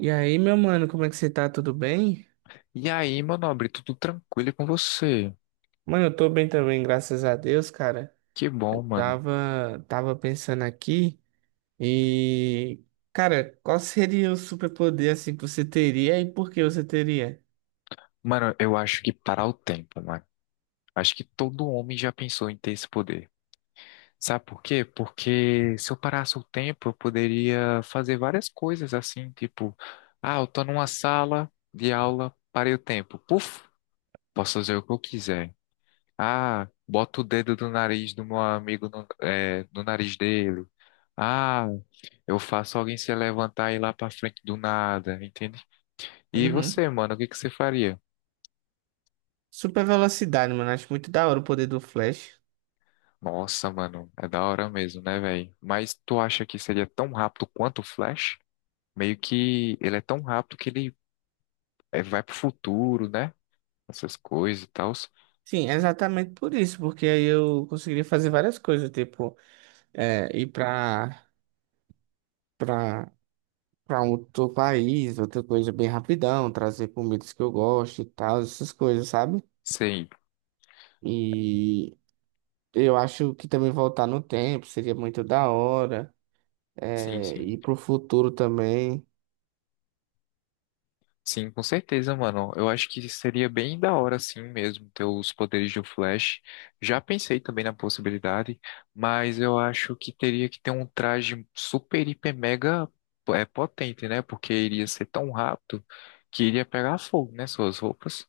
E aí, meu mano, como é que você tá? Tudo bem? E aí, meu nobre, tudo tranquilo com você? Mano, eu tô bem também, graças a Deus, cara. Que Eu bom, mano. tava, tava pensando aqui e, cara, qual seria o superpoder assim que você teria e por que você teria? Mano, eu acho que parar o tempo, mano. Acho que todo homem já pensou em ter esse poder. Sabe por quê? Porque se eu parasse o tempo, eu poderia fazer várias coisas assim, tipo, ah, eu tô numa sala de aula, parei o tempo. Puf, posso fazer o que eu quiser. Ah, boto o dedo do nariz do meu amigo no nariz dele. Ah, eu faço alguém se levantar e ir lá pra frente do nada. E Uhum. você, mano, o que que você faria? Super velocidade, mano. Acho muito da hora o poder do Flash. Nossa, mano, é da hora mesmo, né, velho? Mas tu acha que seria tão rápido quanto o Flash? Meio que ele é tão rápido que ele vai pro futuro, né? Essas coisas e tal. Sim, é exatamente por isso, porque aí eu conseguiria fazer várias coisas, tipo, é, ir pra, pra, pra um outro país, outra coisa bem rapidão, trazer comidas que eu gosto e tal, essas coisas, sabe? Sei. E eu acho que também voltar no tempo seria muito da hora. Sim, É, sim. e pro futuro também. Sim, com certeza, mano. Eu acho que seria bem da hora, assim mesmo, ter os poderes do Flash. Já pensei também na possibilidade, mas eu acho que teria que ter um traje super, hiper, mega potente, né? Porque iria ser tão rápido que iria pegar fogo, né? Suas roupas.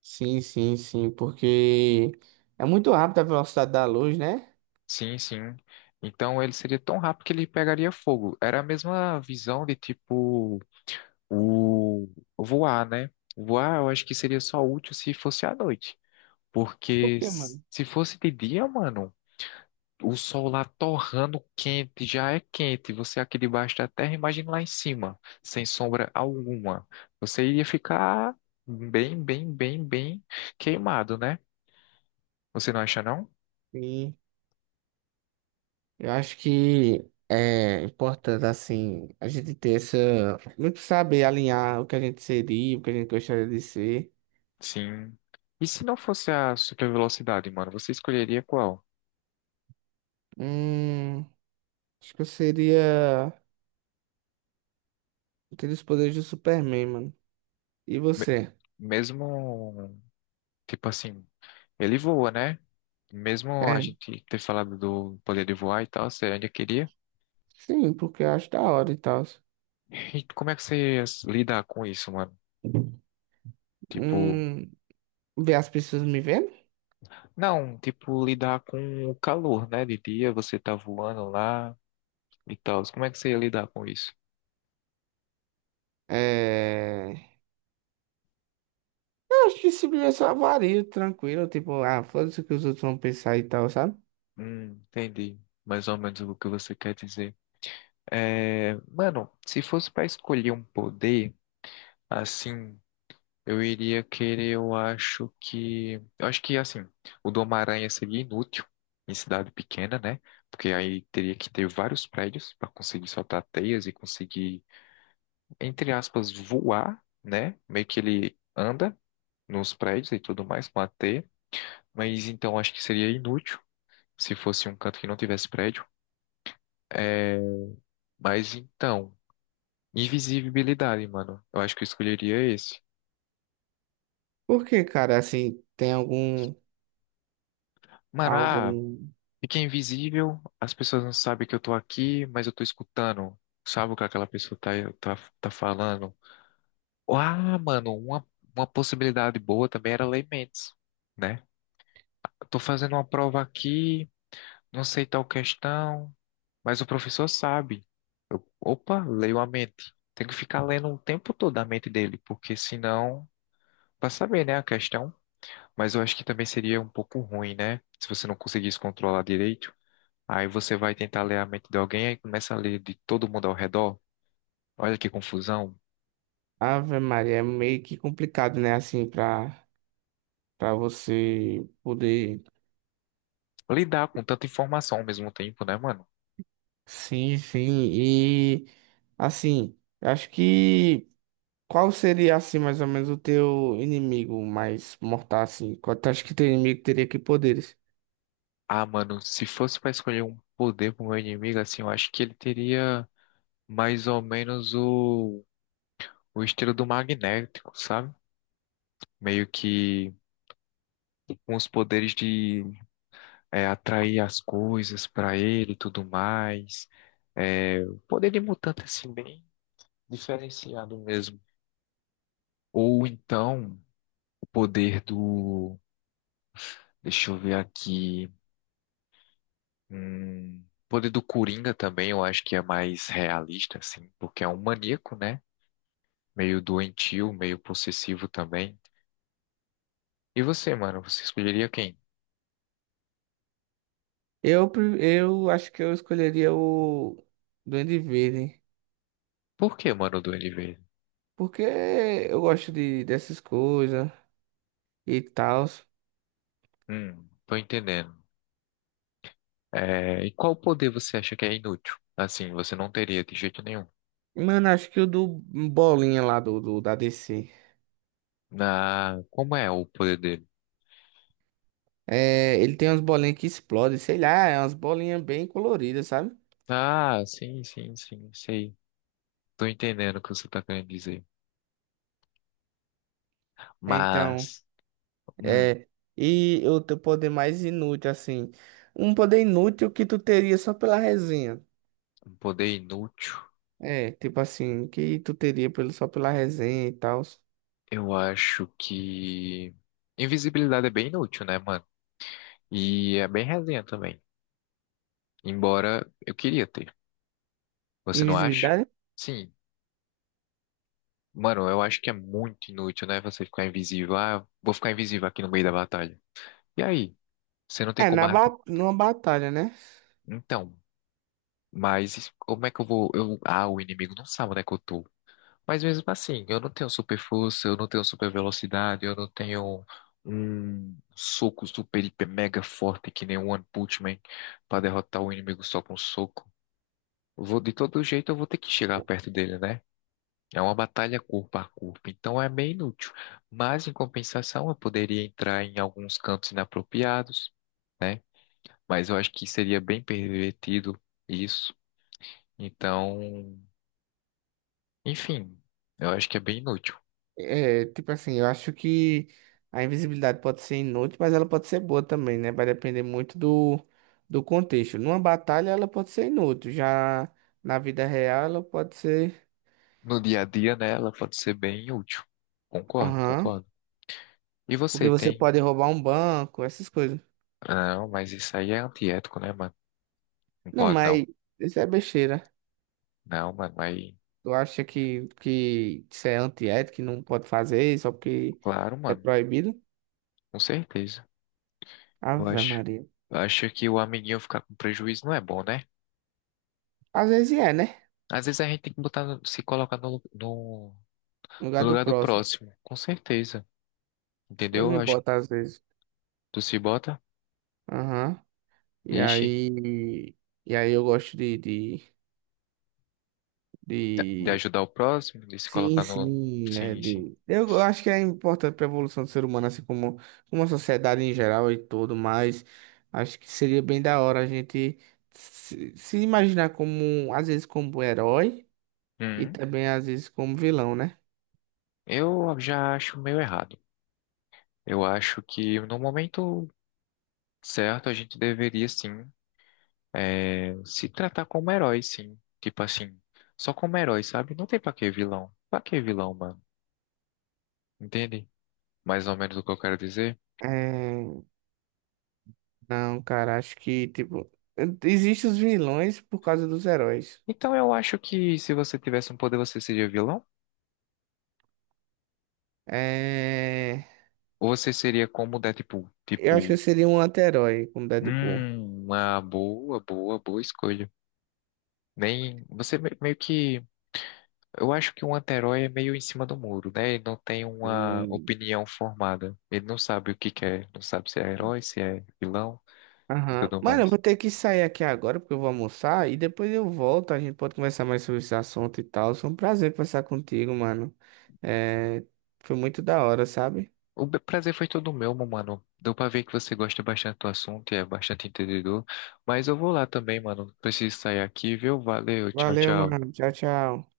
Sim, porque é muito rápido a velocidade da luz, né? Sim, sim. Então ele seria tão rápido que ele pegaria fogo. Era a mesma visão de tipo o voar, né? Voar eu acho que seria só útil se fosse à noite. Por Porque quê, mano? se fosse de dia, mano, o sol lá torrando quente, já é quente. Você aqui debaixo da terra, imagina lá em cima, sem sombra alguma. Você iria ficar bem, bem, bem, bem queimado, né? Você não acha, não? Sim. Eu acho que é importante, assim, a gente ter essa. Muito saber alinhar o que a gente seria, o que a gente gostaria de ser. Sim. E se não fosse a super velocidade, mano, você escolheria qual? Hum, acho que eu seria. Ter os poderes do Superman, mano. E Me- você? Mesmo, tipo assim, ele voa, né? Mesmo a É, gente ter falado do poder de voar e tal, você ainda queria? sim, porque eu acho da hora e tal. E como é que você lida com isso, mano? Hum, Tipo, ver as pessoas me vendo? não, tipo, lidar com o calor, né? De dia você tá voando lá e tal. Como é que você ia lidar com isso? É... Eu acho que simplesmente só vario, tranquilo, tipo, ah, foda-se o que os outros vão pensar e tal, sabe? Entendi. Mais ou menos o que você quer dizer. É, mano, se fosse pra escolher um poder, assim, eu iria querer, eu acho que. Eu acho que, assim, o do Homem-Aranha seria inútil em cidade pequena, né? Porque aí teria que ter vários prédios pra conseguir soltar teias e conseguir entre aspas, voar, né? Meio que ele anda nos prédios e tudo mais com a teia, mas então acho que seria inútil se fosse um canto que não tivesse prédio. É, mas então, invisibilidade, mano. Eu aano acho que eu escolheria esse. Porque, cara, assim, tem algum, Mano, algum... ah, fica invisível, as pessoas não sabem que eu tô aqui, mas eu tô escutando. Sabe o que aquela pessoa tá falando? Ah, mano, uma possibilidade boa também era Laymates, né? Eu tô fazendo uma prova aqui. Não sei tal questão, mas o professor sabe. Eu, opa, leio a mente. Tenho que ficar lendo o tempo todo a mente dele, porque senão, para saber, né, a questão. Mas eu acho que também seria um pouco ruim, né? Se você não conseguisse controlar direito. Aí você vai tentar ler a mente de alguém e começa a ler de todo mundo ao redor. Olha que confusão. Ave Maria, é meio que complicado, né, assim, pra você poder... Lidar com tanta informação ao mesmo tempo, né, mano? Sim, sim, e, assim, eu acho que... Qual seria, assim, mais ou menos o teu inimigo mais mortal, assim? Qual tu acha que teu inimigo teria que poderes? Ah, mano, se fosse para escolher um poder pro meu inimigo, assim, eu acho que ele teria mais ou menos o estilo do magnético, sabe? Meio que com os poderes de atrair as coisas pra ele e tudo mais. É, o poder de mutante, assim, bem diferenciado mesmo. Ou então, o poder do. Deixa eu ver aqui. O poder do Coringa também, eu acho que é mais realista, assim, porque é um maníaco, né? Meio doentio, meio possessivo também. E você, mano, você escolheria quem? Eu, eu acho que eu escolheria o Duende Verde, Por que, mano, o Duende Verde? porque eu gosto de, dessas coisas e tal. Tô entendendo. É, e qual poder você acha que é inútil? Assim, você não teria de jeito nenhum. Mano, acho que o do Bolinha lá da DC. Na, como é o poder dele? É, ele tem umas bolinhas que explodem, sei lá, é umas bolinhas bem coloridas, sabe? Ah, sim, sim, sim, sei. Tô entendendo o que você tá querendo dizer. Então, Mas, hum, é. E o teu poder mais inútil, assim. Um poder inútil que tu teria só pela resenha. um poder inútil, É, tipo assim, que tu teria pelo, só pela resenha e tal. eu acho que invisibilidade é bem inútil, né, mano? E é bem resenha também. Embora eu queria ter. Você não acha? Invisibilidade? Sim. Mano, eu acho que é muito inútil, né? Você ficar invisível. Ah, vou ficar invisível aqui no meio da batalha. E aí? Você não tem É, como. na ba numa batalha, né? Então, mas como é que eu vou? Eu, ah, o inimigo não sabe onde é que eu tô. Mas mesmo assim, eu não tenho super força, eu não tenho super velocidade, eu não tenho um soco super, hiper, mega forte que nem o One Punch Man pra derrotar o inimigo só com um soco. Vou, de todo jeito, eu vou ter que chegar perto dele, né? É uma batalha corpo a corpo, então é meio inútil. Mas, em compensação, eu poderia entrar em alguns cantos inapropriados, né? Mas eu acho que seria bem pervertido isso. Então, enfim, eu acho que é bem inútil. É, tipo assim, eu acho que a invisibilidade pode ser inútil, mas ela pode ser boa também, né? Vai depender muito do contexto. Numa batalha ela pode ser inútil, já na vida real ela pode ser. No dia a dia, né, ela pode ser bem útil. Concordo, Aham. concordo. E Porque você você tem? pode roubar um banco, essas coisas. Ah, não, mas isso aí é antiético, né, mano? Não Não, pode não. mas isso é besteira. Não, mano, mas Tu acha que isso é antiético, que não pode fazer só porque claro, é mano, proibido? com certeza. Eu Ave acho, Maria. eu acho que o amiguinho ficar com prejuízo não é bom, né? Às vezes é, né? Às vezes a gente tem que botar, se colocar no, no, No lugar no do lugar do próximo. próximo, com certeza. Eu Entendeu? Eu me acho que boto às vezes. tu se bota, Aham. E ixi, aí. E aí eu gosto de, de, de de... ajudar o próximo, de se Sim, colocar no. sim. É Sim, sim. de... Eu acho que é importante para a evolução do ser humano, assim como, como a sociedade em geral e tudo, mas acho que seria bem da hora a gente se imaginar como, às vezes, como herói e Uhum. também, às vezes, como vilão, né? Eu já acho meio errado. Eu acho que no momento certo a gente deveria sim, se tratar como herói, sim. Tipo assim, só como herói, sabe? Não tem pra que vilão. Pra que vilão, mano? Entende? Mais ou menos o que eu quero dizer. É... Não, cara, acho que, tipo, existem os vilões por causa dos heróis. Então eu acho que se você tivesse um poder, você seria vilão? É... Ou você seria como o Deadpool? Eu acho que eu Tipo, seria um anti-herói com Deadpool. Uma boa, boa, boa escolha. Nem. Você meio que. Eu acho que um anti-herói é meio em cima do muro, né? Ele não tem uma Hum. opinião formada. Ele não sabe o que quer, não sabe se é herói, se é vilão e Aham. tudo Mano, eu mais. vou ter que sair aqui agora porque eu vou almoçar e depois eu volto. A gente pode conversar mais sobre esse assunto e tal. Foi um prazer conversar contigo, mano. É, foi muito da hora, sabe? O prazer foi todo meu, meu mano. Deu pra ver que você gosta bastante do assunto e é bastante entendedor. Mas eu vou lá também, mano. Preciso sair aqui, viu? Valeu, tchau, Valeu, tchau. mano. Tchau, tchau.